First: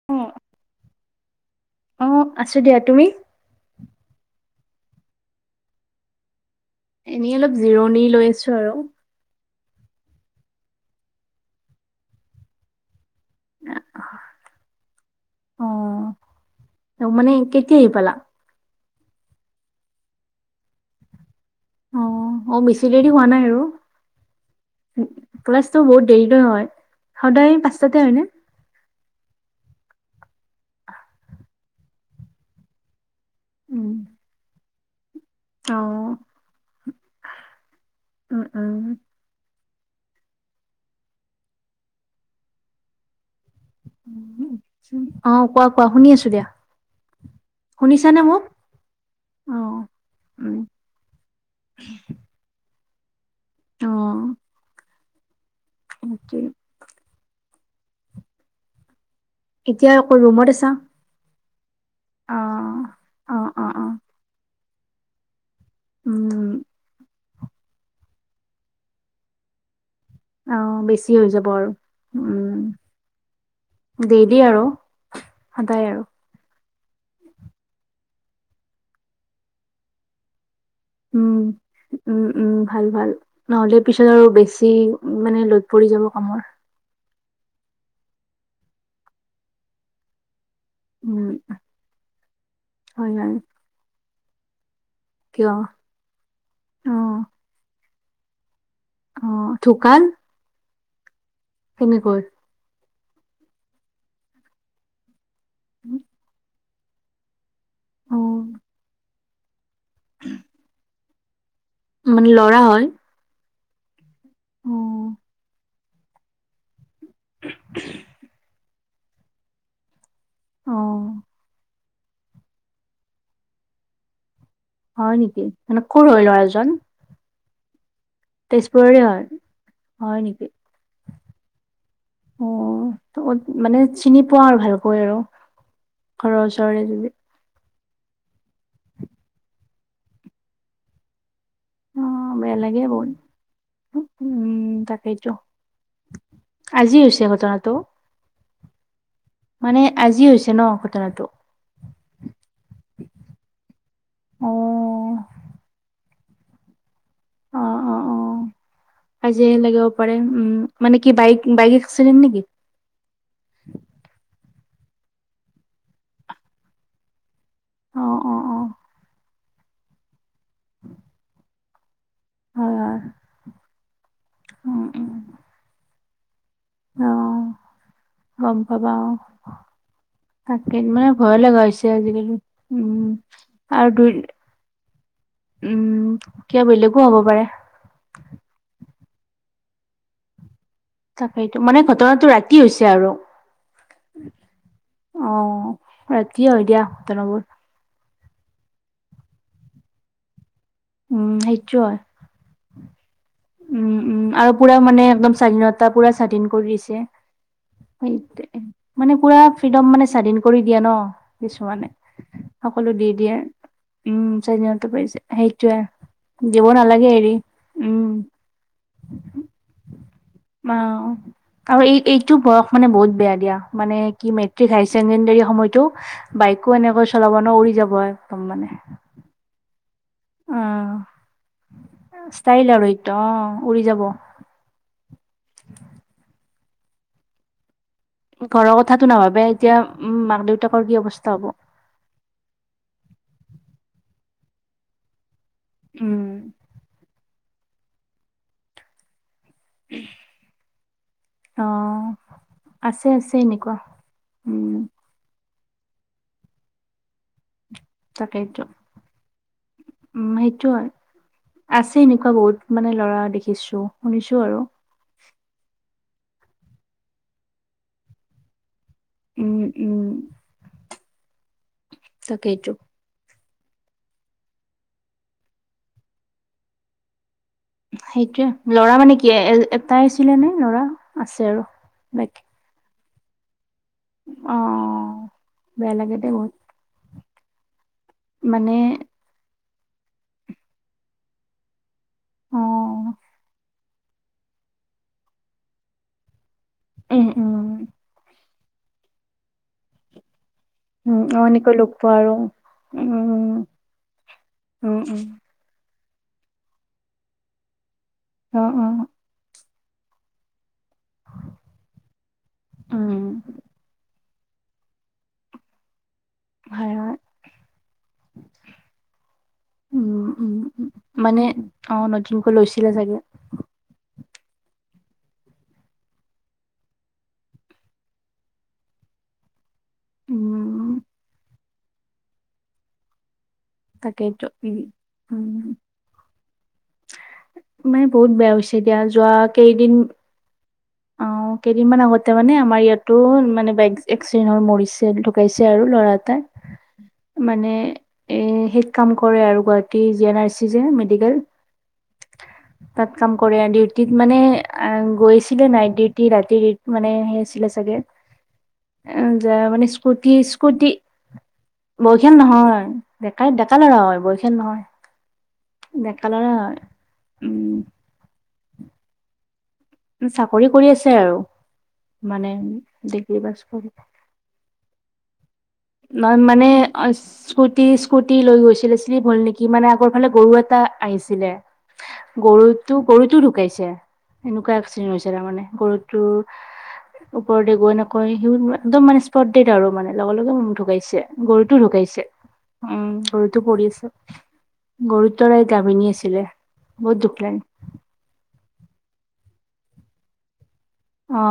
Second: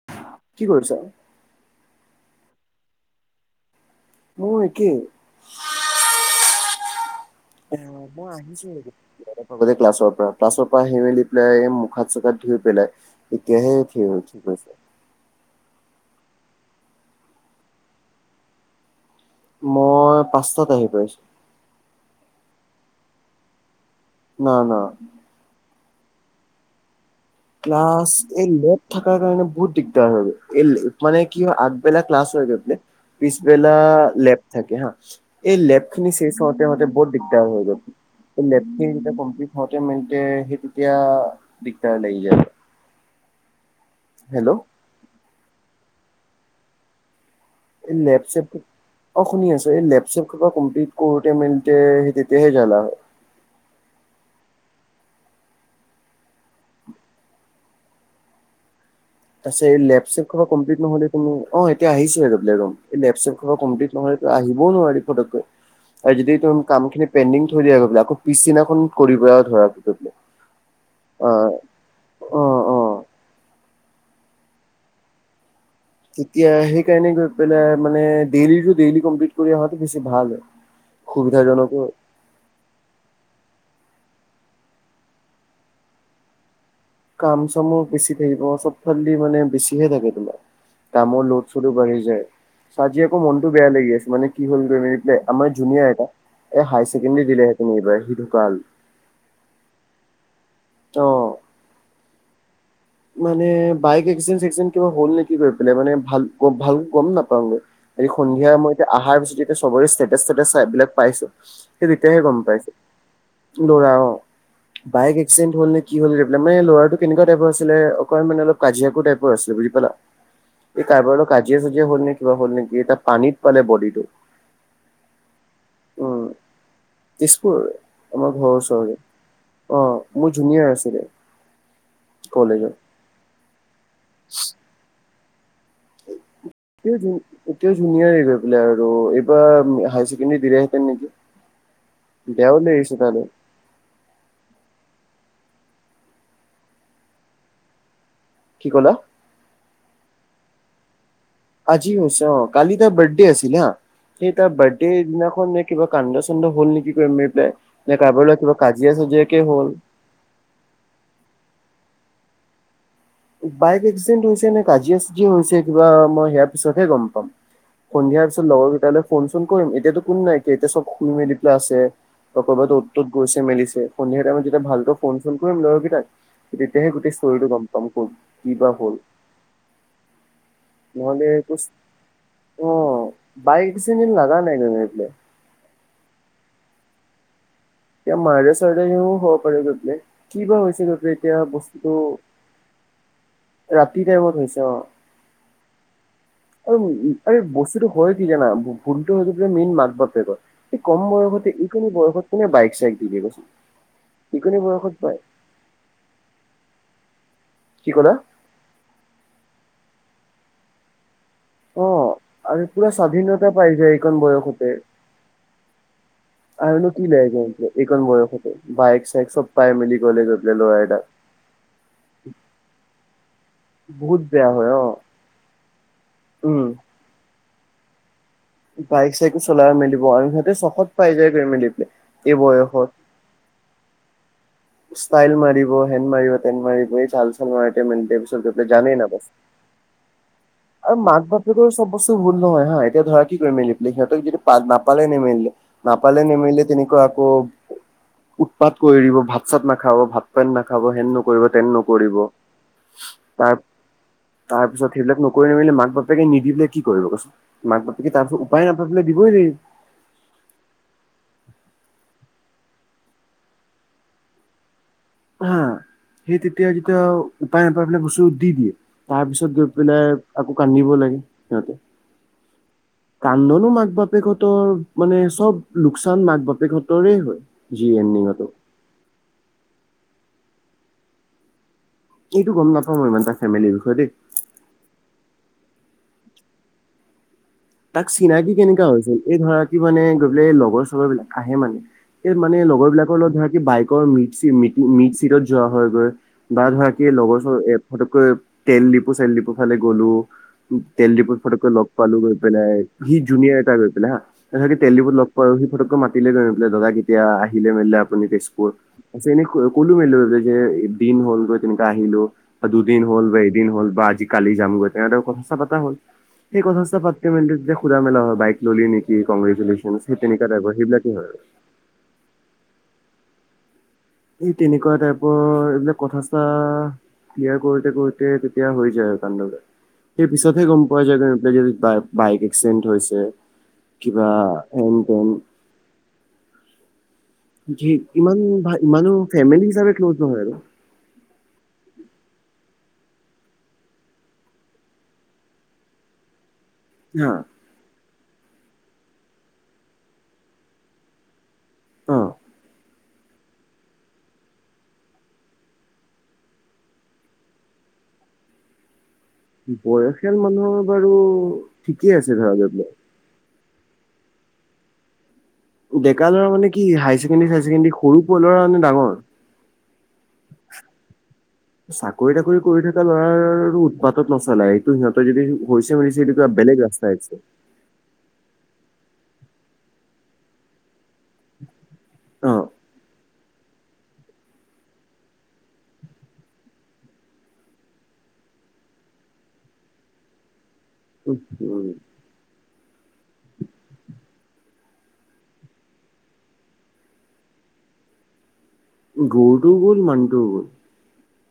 অঁ' কি কৰিছা? অ আছো দিয়া, তুমি? মোৰ একেই! এনেই অলপ এ জিৰণি মই লৈ আছো আহিছো আৰু, অলপ ক্লাছৰ পৰা ক্লাছৰ পৰা আহি মেলি পেলাই মুখ হাত চুখ হাত ধুই পেলাই- এতিয়া হে ঠিক হ'ল ঠিক আছে। অহ, ত মানে কেতিয়া আহি পালা? মই পাঁচটাত আহি পাইছো। অ অ বেছি দেৰি হোৱা নাই আৰু। না না। ক্লাছটো বহুত দেৰিটো হয়, সদায় পাঁচটাতে ক্লাছ হয়নে? এই লোলত। থকাৰ কাৰণে বহুত দিগদাৰ হৈ গল এই মানে কি হয় আগবেলা ক্লাছ হৈ গলে। পিছবেলা উম, লেট থাকে হা। এই লেব খিনি অ', শেষ হওঁতে হওঁতে বহুত দিগদাৰ হৈ গল উম, এই লেব খিনি যেতিয়া কমপ্লিট- ঠওঁতে মিলতে সেই তেতিয়া দিগদাৰ লাগি যায় আৰু। হেল্লো' উম অ কোৱা কোৱা শুনি আছো দিয়া। এই শুনিছানে লেপ মোক? চেপ অ শুনি আছো এই লেপ চেপ কেইটা উম, কমপ্লিট- কৰোঁতে মিলতে সেই তেতিয়া হে জানা হয় অঁ' সেইটোৱে। তাৰ পিছত এই এতিয়া লেপ আকৌ চেপ খনৰ ৰুমত আছা? কমপ্লিট নহ'লে- অ এতিয়া আহিছোহে অ', এই লেপ চেপ অ', শোপা অ', কমপ্লিট অ', নহলেতো আহিবও নোৱাৰি ফটককে। আৰু যদি উম, তুম কামখিনি পেণ্ডিং থৈ দিয়া গৈ পেলায় আকৌ পিছদিনাখন কৰিব আৰু ধৰা ধৰিকে। অঁ বেছি হৈ যাব আৰু, অ' অ' উম দ্যেলি আৰু সদায় আৰু। তেতিয়া সেইকাৰণে গৈ পেলাই মানে দ্যেলিৰটো দ্যেলি কমপ্লিট কৰি অহাটো বেছি ভাল হয়। উম। সুবিধাজনকো। উম উম ভাল ভাল নহ'লে পিছত আৰু বেছি মানে লোড পৰি যাব কামৰ। কাম চামো বেছি থাকিব চবফালদি মানে বেছি হৈ থাকে তোমাৰ। কামৰ উম, লোড চডো বাঢ়ি যায়, আজি হয় আকৌ হয়। মনটো বেয়া লাগি আছ মানে কি হল মানে- দে কিয়? আমাৰ জুনিয়ৰ এটা এই হায়াৰ অ', ছেকেণ্ডৰী দিলেহেঁতেন এইবাৰ সি ঢুকাল। অ ঢুকাল? অঁ' কেনেকৈ? মানে বাইক এক্সিডেণ্ট চিক্সডেণন্ট কিবা হ'ল নেকি পেলাই মানে ভাল ভাল গম নাপাওঁ গে। আজি সন্ধিয়া অ', মই এতিয়া অহাৰ পিছত এতিয়া সবৰে ষ্টেচ ষ্টেচ চাই পেলাই পাইছো। সেই তেতিয়াহে মানে গম ল'ৰা পাইছে হয়? ল'ৰা অ অ', বাইক এক্সিডেণ্ট হ'ল নেকি কি হল গৈ পেলাই ল'ৰাটো কেনেকুৱা টাইপইৰ আছিলে অকমান মানে অলপ কাজিয়াকুৰ টাইপৰ আছিলে বুজি পালা। এই কাৰবাৰ অ', লগত কাজিয়া চাজিয়া হ'ল নেকি কিবা হ'ল নেকি তাৰ পানীত পালে বডিটো। হয় নেকি, মানে কৰ উম হয় লৰা জন? তেজপুৰ আমাৰ ঘৰৰ ওচৰৰে হয়? অঁ হয় মোৰ নেকি? জুনিয়াৰ আছিলে। কলেজৰ। অ', ত' মানে চিনি পোৱা আৰু ভালকৈ আৰু? ঘৰৰ ওচৰৰে। যদি। এতিয়াও জুনিয়েৰ গৈ পেলাই আৰু এইবাৰ হাই ছেকেণ্ডাৰী দিলে হেঁতেন নেকি। অ', বেয়া বেয়াও লাগে লাগিছে বহুত। তালে। উম তাকেইতো। আজি হৈছে ঘটনাটো? কি ক'লা? মানে আজি হৈছে ন ঘটনাটো? আজি হৈছে অঁ, কালি তাৰ বাৰ্থডে আছিল হা সেই তাৰ বাৰ্থ ডে অ', দিনাখন এই কিবা কান্দ চান্দ হ'ল নেকি কিবা অ', নে কাৰবাৰ লগত কিবা কাজিয়া চাজিয়াকে হ'ল হব পাৰে উম মানে কি বাইক বাইক এক্সিডেণ্ট নেকি? বাইক এক্সিডেণ্ট হৈছে নে কাজিয়া চাজিয়া হৈছে কিবা মই সেয়াৰ পিছতহে গম পাম। অ', সন্ধিয়াৰ অ', পিছত অ', লগৰ কেইটালৈ ফোন চোন কৰিম এতিয়াতো কোনো নাই এতিয়াটো চব শুই মেলি পেলাই আছে। বা ক'ৰবাত হয়, অত হয়। তত গৈছে মেলিছে সন্ধিয়া টাইমত যেতিয়া উম, ভালকৈ উম, ফোন চোন কৰিম লৰকেইটাক তেতিয়াহে গোটেই স্তৰীটো অ', গম কি গম বা পাবা হ'ল অঁ। তাক মানে নহ'লে ভয় একো লগা হৈছে আজিকালি অ উম বাইক আৰু দুই এক্সিডেণ্ট লাগা নাই গৈ পেলাই উম কিবা বেলেগো হ'ব পাৰে। এ মাৰ্ডাৰ চাৰ্দাৰিংও হব পাৰে গৈপেলে কিবা হৈছিল তাকেইটো মানে ঘটনাটো ৰাতি হৈছে আৰু? ৰাতি টাইমত হৈছে অঁ। অ'। ৰাতিয়ে হয় দিয়া ঘটনাবোৰ আৰু বস্তুটো হয় কি জানা ভুলটো হয়তো বোলে মেইন মাক বাপেকৰ এই কম উম, বয়সতে সেইটো এইখিনি হয়। বয়সত কোনে বাইক চাইক দিব কৈছে। উম উম আৰু পুৰা মানে একদম স্বাধীনতা পুৰা স্বাধীন কৰি দিছে। কি ক'লা সেইটোয়ে, মানে পুৰা ফ্ৰীডম মানে স্বাধীন কৰি দিয়ে ন কিছুমানে অঁ আৰু পুৰা সকলো দি দিয়ে। স্বাধীনতা পাই যায় এইকন উম বয়সতে। চাৰিদিনতে পৰিছে সেইটোয়ে দিব আৰুনো নালাগে কি এৰি লাগে উম এইকন বয়সতে বাইক চাইক চব পাই মেলি গলে গৈ মেলি অ ল'ৰা এটা আৰু এই এইটো বয়স মানে বহুত বেয়া দিয়া মানে বহুত কি বেয়া হয় মেট্ৰিক অ হাই ছেকেণ্ডৰী সময়তো উম বাইকো এনেকৈ চলাব ন উৰি যাব একদম মানে বাইক চাইকো চলাই মেলিব আৰু সিহঁতে অ চখত পাই যায় কৰি মেলি পেলাই এই বয়সত। অঁ উৰি যাব। ষ্টাইল মাৰিব হেন মাৰিব তেন মাৰিব এই চাল তাল মাৰি তেনেকে ঘৰৰ জানিয়ে কথাটো নাপাই নাভাবে এতিয়া উম মাক দেউতাকৰ কি আৰু মাক অৱস্থা হ'ব বাপেকৰো চব বস্তু ভুল নহয় হা এতিয়া ধৰা কি কৰি লৈ মেলি সিহঁতক যদি নাপালে নেমেলিলে নাপালে উম নেমেলিলে তেনেকুৱা আকৌ উৎপাত কৰি দিব ভাত চাত নাখাব ভাত পানী নাখাব হেন নকৰিব অ তেন নকৰিব আছে আছে তাৰ এনেকুৱা উম তাৰপিছত সেইবিলাক ন কৰি মেলি মাক বাপেকে নিদিলে কি কৰিব কচোন মাক বাপেকে তাৰপিছত তাকেইতো উপায় নাপাই পেলাই দিবই লাগিব। উম সেইটো হয়, আছে এনেকুৱা বহুত মানে লৰা‌ দেখিছো শুনিছোঁ আৰু। হা। সেই তেতিয়া যেতিয়া উপাই নাপাই পেলায় বস্তু দি দিয়ে। তাৰ পিছত উম গৈ উম পেলাই আকৌ কান্দিব লাগে সিহঁতে। তাকেইতো। কান্দনো মাক বাপেকহঁতৰ মানে চব লোকচান মাক বাপেকহঁতৰে হয়। জি এণ্ডিঙতো সেইটোৱে। ল'ৰা মানে কি এটাই আছিলে নে ল'ৰা আছে আৰু? বাকী এইটো গম নাপাওঁ ইমান তাৰ ফেমিলিৰ বিষয়ে দেই। অ। বেয়া লাগে দেই বহুত। তাক চিনাকি মানে কেনেকা হৈছিল? এই ধৰা কি মানে গৈ পেলাই এই লগৰ চগৰ বিলাক আহে মানে। এই মানে অ লগৰ বিলাকৰ লগত ধৰা কি বাইকৰ মি মিট চিটত যোৱা হয়গৈ। বা ধৰা কি, উম লগৰ চগৰ এই উম পটককৈ তেল ডিপো চেল ডিপো ফালে গ'লো, তেল উম ডিপোত অ পটককৈ এনেকৈ লগ পোৱা পালো আৰু গৈ পেলাই, উম সি জুনিয়াৰ এটা গৈ পেলাই হা, তাকে তেল উম ডিপোত উম লগ পাই আৰু সি পটককৈ মাতিলে গৈ পেলাই, দাদা কেতিয়া আহিলে মেলিলে আপুনি অ তেজপুৰত? অ যে, এনে কলো মিলিলো যে, দিন হ'ল গৈ তেনেকে আহিলো। বা দুদিন উম হ'ল বা এদিন হ'ল বা আজি কালি যামগৈ, তেনেদৰে কথা চথা পতা হ'ল। সেই কথা হয় চথা হয় পাতি যেতিয়া সুধা মেলা হয় বাইক ললি নেকি? কগ্ৰেচুলেশচন, সেই উম তেনেকুৱা উম টাইপৰ, সেইবিলাকে হয়। মানে অ নতুনকৈ লৈছিলে চাগে, এই তেনেকুৱা টাইপৰ, এইবিলাক কথা - চথা ক্লিয়াৰ কৰোতে কৰোতে তেতিয়া হৈ যায় আৰু কাণ্ড সেই পিছতহে গম উম পোৱা যায় গৈ বাইক, বাইক এক্সিডেণ্ট হৈছে, কিবা তাকেইতো উম এনটেন উম যি মানে বহুত ইমান বেয়া হৈছে দিয়া ইমানো যোৱা ফেমিলি হিচাপে কেইদিন ক্ল'জ নহয় আৰু, অ কেইদিনমান আগতে মানে আমাৰ ইয়াতো মানে, বাইক এক্সিডেণ্ট হয় মৰিছে ঢুকাইছে আৰু ল'ৰা এটা। অ মানে, এ হেৰিত কাম কৰে আৰু, গুৱাহাটীৰ জি এন আৰ চি যে, মেডিকেল অ তাত কাম কৰে, ডিউটিত মানে গৈছিলে নাইট ডিউটি ৰাতিত মানে সেই আছিলে চাগে, উ [inaudible] এ যায় মানে, স্কুটি স্কুটি, বাৰু ঠিকেই আছে বয়সীয়াল ধৰা লৈ নহয়, পেলাই ডেকাই, ডেকা ল'ৰা হয়, বয়সীয়াল নহয়। ডেকা ল'ৰা মানে কি, হাই ছেকেণ্ডেৰী, চাই ছেকেণ্ডাৰী উম সৰু ল'ৰা নে ডাঙৰ? চাকৰি কৰি আছে আৰু চাকৰি মানে তাকৰি কৰি থকা ডিগ্ৰী পাছ কৰি লৰাৰো উৎপাদ তত নচলাই, এইটো সিহঁতে যদি হৈছে বেলেগ ৰাস্তৰে আহিছে। টি স্কুটি লৈ গৈছিলে, চ্লিপ হ'ল নেকি, মানে আগৰ ফালে গৰু এটা আহিছিলে, অ গৰুটো, গৰুটো ঢুকাইছে, এনেকুৱা এক্সিডেণ্ট হৈছে তাৰমানে, গৰুটো ওপৰতে গৈ নকয়, সি একদম মানে স্পৰ্ডেড আৰু মানে লগে লগে ঢুকাইছে, উ গৰুতো ঢুকাইছে। উম গৰুতো পৰি আছে। গুৰুতৰাই গাভিনী আছিলে, বহুত দুখ লাগে। গৰুটোও গ'ল, মানুহটোও গ'ল। অ,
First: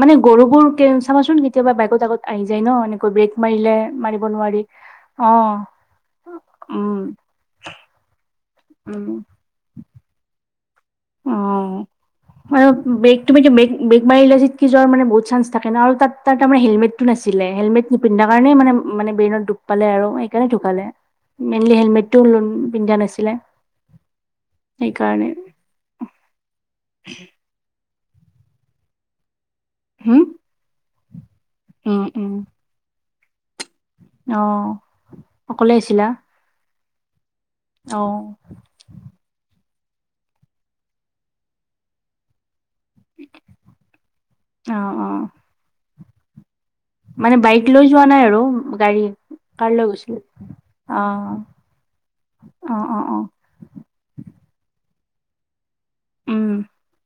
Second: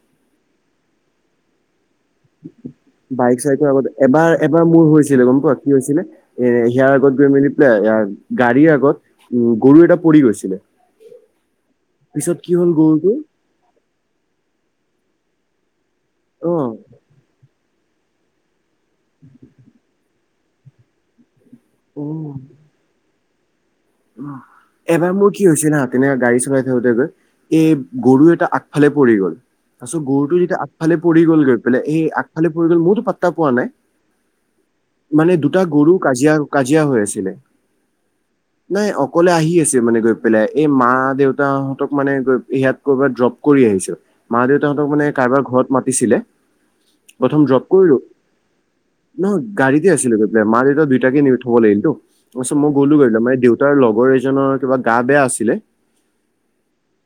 মানে গৰুবোৰ কে চাবাচোন কেতিয়াবা বাইকত আগত আহি যায় ন এনেকৈ ব্ৰেক বাইক চাইকৰ মাৰিলে আগত, মাৰিব এবাৰ নোৱাৰি এবাৰ মোৰ হৈছিলে, অ গম পোৱা কি হৈছিলে, এয়াৰ উম আগত গৈ মেলি গাড়ীৰ আগত উম গৰু এটা পৰি গৈছে, অ গৰুটো মটোুমি যে বে [unintelligible] ব্ৰেক মাৰিলে পৰি যোৱাৰ মানে বহুত চানঞ্চ থাকে ন, আৰু অ তাৰমানে হেলমেটটো নাছিলে, হেলমেট নিপিন্ধাৰ কাৰণে মানে মানে বেইনত দুখ পালে আৰু সেইকাৰণে ঢুকালে। মেইনলি অ হেলমেটো পিন্ধা নাছিলে। এবাৰ সেইকাৰণে মোৰ কি হৈছিল হা তেনেকা গাড়ী চলাই থাকোতে গৈ এই গৰু এটা আগফালে পৰি গ'ল তাৰিছত হম গৰুটো যেতিয়া আগফালে পৰি গ'ল গৈ পেলাই সেই উম উম আগফালে গ'ল মোৰতো পাত্তা পোৱা নাই অ মানে দুটা অকলে গৰু আছিলা কাজিয়া কাজিয়া হৈ আছিলে। অ'। নাই অকলে আহি আছে মানে গৈ পেলাই এই মা দেউতাহঁতক মানে গৈ ইয়াত কৰবাত ড্ৰপ কৰি আহিছে মা অ দেউতাহঁতক মানে অ কাৰবাৰ ঘৰত মাতিছিলে। মানে প্ৰথম বাইক ড্ৰপ লৈ কৰিলো যোৱা নাই আৰু গাড়ী নহয় কাৰ লৈ গাড়ীতে আছিলোই গৈছিলা মাৰ দেউতা অ দুইটাকে নি থব লাগিল তো তাছত মই অ গ'লো অ অ গাৰ মে দেউতাৰ লগৰ এজনৰ কিবা গা বেয়া আছিলে। উম।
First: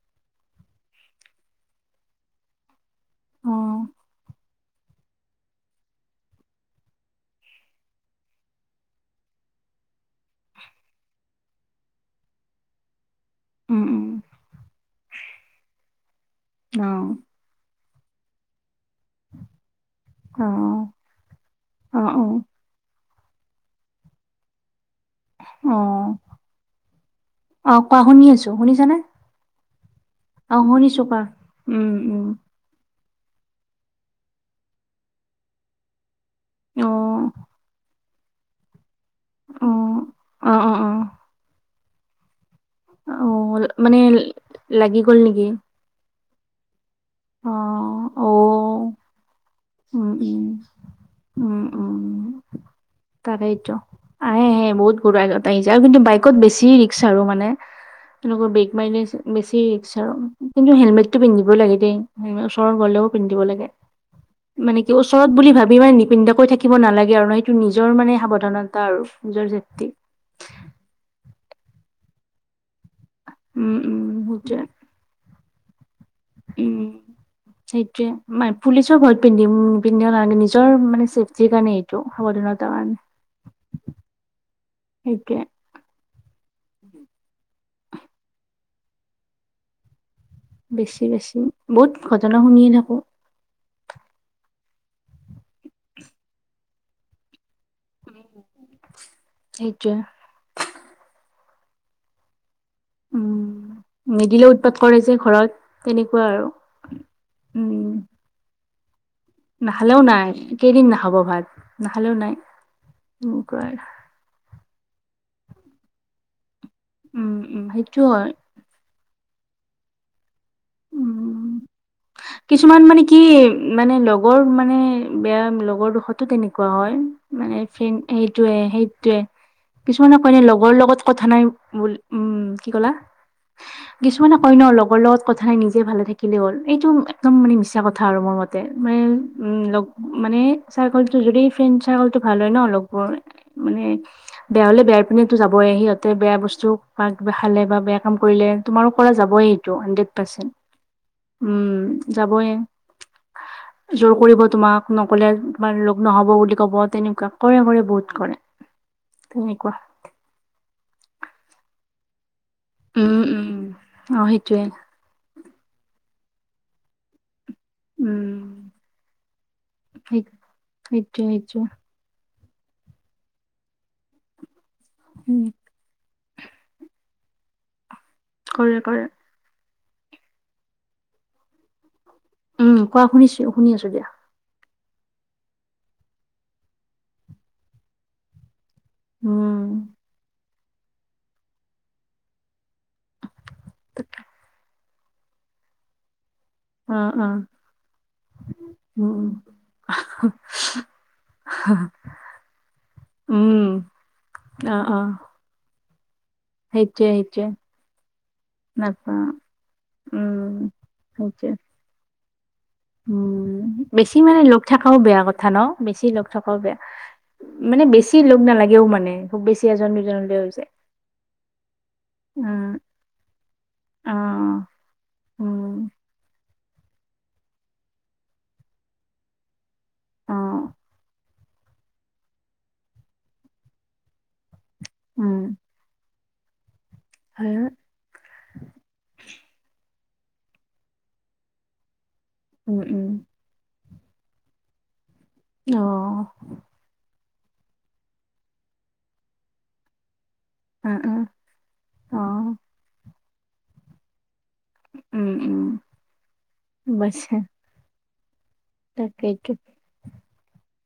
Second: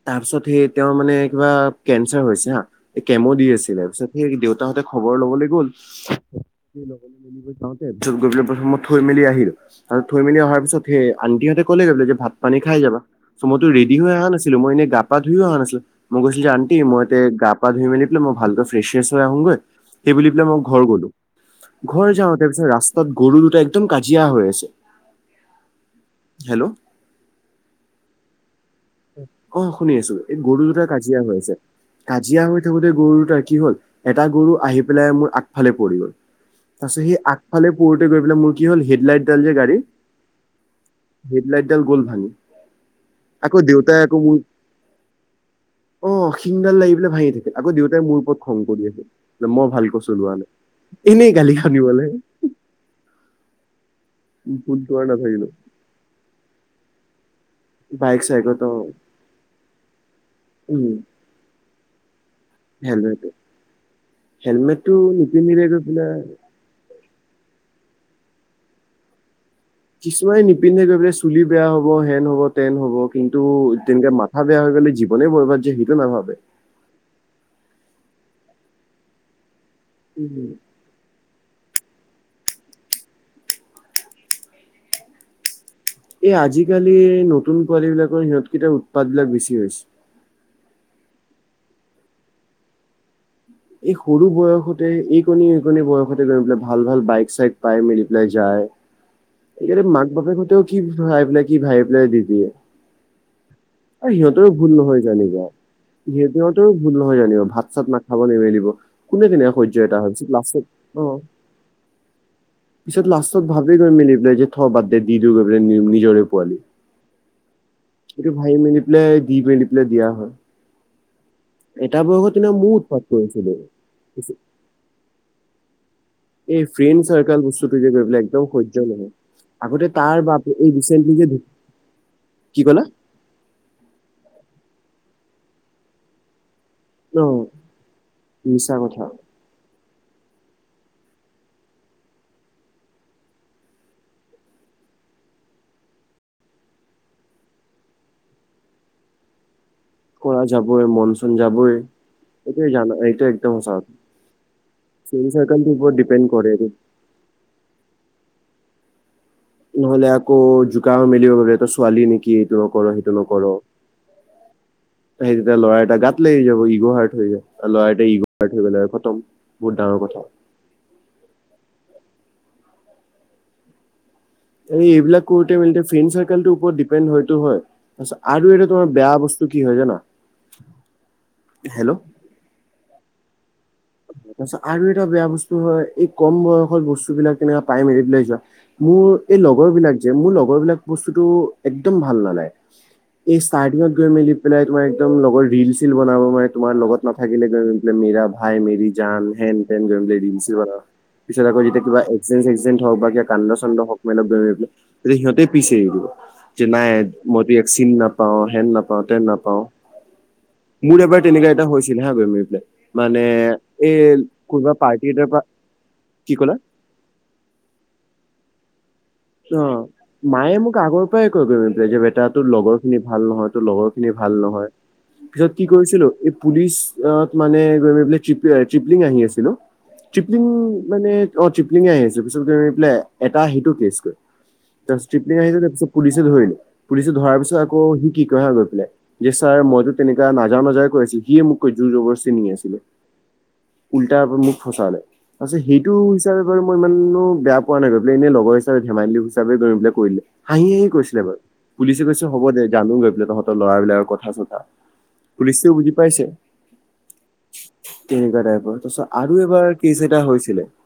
তাৰপিছত সেই তেওঁৰ মানে কিবা কেঞ্চাৰ হৈছে হা কেমো দি অ আছিলে তাৰ পিছত সেই দেউতা দেউতাহঁতে খবৰ লবলৈ গ'ল। তে পিছত গৈ পেলাই প্ৰথম মই থৈ মেলি আহিলো আৰু থৈ মেলিহাৰ পিছত সেই আনটিহঁতে কলে গ'লে যে ভাত পানী খাই যাবা' মইতো উম ৰেডি উম হৈ অহা নাছিলোঁ মই এনে গা-পা ধুইও অহা নাছিলোঁ। মই কৈছিলো আণ্টি অ মই এতে গা-পা ধুই মেলি পাই মই ভালক ফ্ৰেচ ফেচ হৈ আহোগৈ সেই বুলি অ পেলায় মই ঘৰ গ'লো, অ ঘৰ যাওঁতে অ পিছে ৰাস্তা তাত গৰু দুটা একদম কাজিয়া হৈ আছে। অ'। হেল্ল'। অ', কোৱা শুনি আছোঁ শুনিছানে? অ', শুনি আছোঁ এই অ গৰু দুটা শুনিছো কোৱা কাজিয়া হৈ আছে উম উম কাজিয়া হৈ কোতেই গৰু তাৰ কি হ'ল এটা গৰু আহি পেলাই মোৰ আগফালে পৰি গ'ল। অ তাৰপিছত সেই আগফালে পৰতে গৈ পেলাই মোৰ কি হ'ল হেডলাইটডাল যে অ গাড়ী অ অ হেডলাইটডাল গ'ল ভাঙি আকৌ অ', দেউতাই মানে আকৌ মোৰ লাগি গল নেকি। অ', শিংডাল লাগি পেলাই ভাঙি থাকিল অ আকৌ দেউতাই মোৰ অ ওপৰত খং কৰি আছে। মই ভাল কৈ উম চলোৱা নাই উম এনেই গালি খানিবলৈ তাৰেতো আহে আহে ফোনটো বহুত আৰু গৰু নাথাকিলো। তাই [unintelligible] তা আৰু কিন্তু বাইকত বেছি ৰিক্স আৰু মানে। বাইক এনেকৰ চাইকত বেগ অ' মাৰিলে বেছি ৰিক্স আৰু কিন্তু উম হেলমেটটো পিন্ধিব লাগে দেই হ'ম। ওচৰত গ'লেও হেলমেট পিন্ধিব লাগে মানে কি হেলমেটটো ওচৰত বুলি নিপিন্ধিলে ভাবি গৈ ইমান পেলাই নিপিন্ধাকৈ থাকে শিকিব নালাগে আৰু ন সেইটো নিজৰ মানে সাৱধানতা আৰু নিজৰ চেফ্টি। কিছুমানে নিপিন্ধে গৈ চুলি বেয়া হ'ব হেন হ'ব তেন হ'ব। কিন্তু উম তেনেকে উম মাথা সেইটোৱে বেয়া হৈ গ'লে জীৱনে বৰবাদ যে সেইটো নাভাবে। উম সেইটোৱে মই পুলিচৰ ভয়ত পিন্ধিম। পিন্ধে নিজৰ মানে চেফ্টিৰ কাৰণে সৱধানতা মানে তাৰ সেইকে এই আজিকালি নতুন পোৱালি বিলাকৰ সিহঁতকেইটাৰ উৎপাত বিলাক বেছি হৈছে। বেছি, বেছি বহুত ঘটনা শুনিয়ে থাকোঁ। এই সৰু বয়সতে এই কণী এই কণী বয়সতে গৈ পেলাই ভাল ভাল বাইক চাইক পাই মেলি পেলাই যায় ইয়াৰে সেইটোৱে মাক বাপেক হতেও কি ভাই পেলাই কি ভাই পেলাই দিদিয়ে। উম সিহঁতেৰও নিদিলেও ভুল উৎপাত কৰে নহয় যে জানিব ঘৰত তেনেকুৱা আৰু সিহহঁতেও ভুল নহয় জানিব ভাত উম চাত ন খাব নিমেলিব কোনে কোনে সহ্য এটা নাখালেও নাই কেইদিন নাখাব অ'। ভাত নাখালেও নাই পিছত লাষ্টত এনেকুৱা ভাবেই আৰু গৈ মিলি পেলাই যে থ বাদ দে দি দিও নিজৰে পোৱালি, উম উম সেইটো হয় এইটো ভাই মেলি - এইটোৱেই দি মেলি পেলায় দিয়া হয়। উম এটা বয়সত তেনে মোৰ কিছুমান মানে উৎপাত। কি কৰিছিলো মানে লগৰ মানে বেয়া লগৰ দুখত - টো এই তেনেকুৱা হয়, ফ্ৰেণ্ড চাৰ্কল মানে বস্তুটো যে গৈ ফ্ৰেণ্ড পেলাই একদম সেইটোৱে সহ্য নহয় সেইটোৱে। আগতে তাৰ কিছুমানে কয় নে বাপ এই লগৰ লগত ৰিচেন্টলি যে কথা নাই বুলি, উম, কি কলা? কিছুমানে কয় ন লগৰ লগত কথা নাই নিজে ভালে থাকিলে হ'ল। এইটো অ একদম মানে মিছা কথা আৰু মোৰ মতে মিছা মানে কথা - উম লগ মানে চাৰ্কলটো যদি ফ্ৰেণ্ড চাৰ্কলটো ভাল হয় ন লগৰ মানে- বেয়া হ'লে বেয়া পিনেতো যাবই সিহঁতে বেয়া বস্তু বা কিবা খালে বা বেয়া কাম কৰিলে - তোমাৰো পৰা যাবই সেইটো হাণ্ডেড- কৰা যাব‌ই মন- চন যাবই উম যাবই, এইটোৱে জানা এইটো একদম সঁচা কথা। জোৰ কৰিব তোমাক ফ্ৰেণ্ড নকলে চাৰ্কলটোৰ তোমাৰ ওপৰত লগ ডিপেণ্ড নহব কৰে বুলি - এইটো। ক'ব তেনেকুৱা কৰে কৰে বহুত কৰে, তেনেকুৱা। নহ'লে আকৌ জোকাও মিলিব মানে তাই ছোৱালী নেকি? কি এইটো নকৰ সেইটো উম নকৰ। উম অ সেইটোৱে সেই তেতিয়া ল'ৰা এটা গাত লাগি যাব ইগ' হাৰ্ট হৈ যায়। ল'ৰা এটা ইগ' উম হাৰ্ট হৈ গ'লে আৰু খতম বহুত ডাঙৰ সেই কথা। সেইটোৱে সেইটোৱে। এই এইবিলাক উম কৰোতে মেলোতে ফ্ৰেণ্ড চাৰ্কেলটোৰ ওপৰত ডিপেণ্ড হয়তো হয়। আচ্ছা, আৰু এটা কৰে তোমাৰ কৰে বেয়া বস্তু কি হয় জানা? হেল্লো' উম, কোৱা শুনিছোঁ শুনি আছোঁ দিয়া। তাৰ পাছত আৰু এটা বেয়া বস্তু হয় এই কম বয়সত বস্তুবিলাক কেনেকুৱা প্ৰাইমেৰীডলৈ যোৱা - মোৰ এই লগৰ উম বিলাক যে মোৰ লগৰ বিলাক বস্তুটো একদম ভাল নালাগে। এই ষ্টাৰ্টিঙত গৈ মেলি পেলাই তোমাৰ একদম লগৰ ৰিল চিল বনাব মানে - তোমাৰ অ লগত অ নাথাকিলে গৈ পেলাই মেৰা ভাই মেৰি উম জান উম হেন তেন গৈ পেলাই দিলে চিল বানাব। পিছত আকৌ যেতিয়া কিবা এক্সিডেণ্টত চেক্সিডেন্ট বা কিবা কাণ্ড উম চাণ্ড হওক মানে বনাই পেলাই, অ অ তেতিয়া সি- সিহঁতে পিছে আহিব, যে নাই সেইটোৱে সেইটোৱে মইতো ইয়াক চিন নাপাওঁ হেন নাপাও তেন নাপাওঁ। উম মোৰ এবাৰ তেনেকা সেইটোৱে এটা হৈছিল হা বনাই পেলাই, মানে উম এই বেছি মানে লগ কোনোবা থকাও পাৰ্টি বেয়া এটাৰ পৰা কথা ন, বেছি লগ কি ক'লা? থকাও বে মানে বেছি লগ নালাগেও মানে খুব বেছি অ'। এজন দুজন - মায়ে মোক আগৰ পৰাই কৈ থাকে যে বেতা তোৰ লগৰ খিনি ভাল নহয় তোৰ লগৰ উম খিনি অ ভাল নহয়। পিছত কি উম কৰিছিলো - পুলিচত মানে গৈ পেলাই চিপলিং আহি আছিল অ, অ চিপলিং মানে - অ চিপলিং আহি আছে, পিছত গৈ পেলাই এটা সেইটো কেচ কয়। তাৰ চিপলিং উম আহিলে তাৰ পিছত পুলিচে ধৰিলো, পুলিচ ধৰ পিছত হয় আকৌ সি কি কয় হয় গৈ পেলাই - যে ছাৰ মইতো তেনেকা নাযাওঁ নাযাওঁ কৈ আছিলো সিয়ে মোক কৈ জোৰ জবৰদস্তি নি আছিলে। উম উম উল্টা আকৌ মোক ফচালে, তাৰপিছত অ সেইটো- সেই হিচাপে বাৰু মই ইমানো বেয়া পোৱা নাই গৈ পেলাই, এনে লগৰ হিচাপে ধেমালি হিচাপে ধৰি পেলাই কৰি দিলে। হাঁহি হাঁহি অ অ কৈছিলে বাৰু, পুলিছে অ কৈছে হ'ব দে জানো গৈ পেলাই তহঁতৰ ল'ৰাবিলাকৰ কথা চথা। উম উম পুলিচটোও বুজি পাইছে। বাছা তেনেকুৱা টাইপৰ, তাৰপিছত আৰু তাকেইতো এবাৰ কেছ এটা হৈছিলে -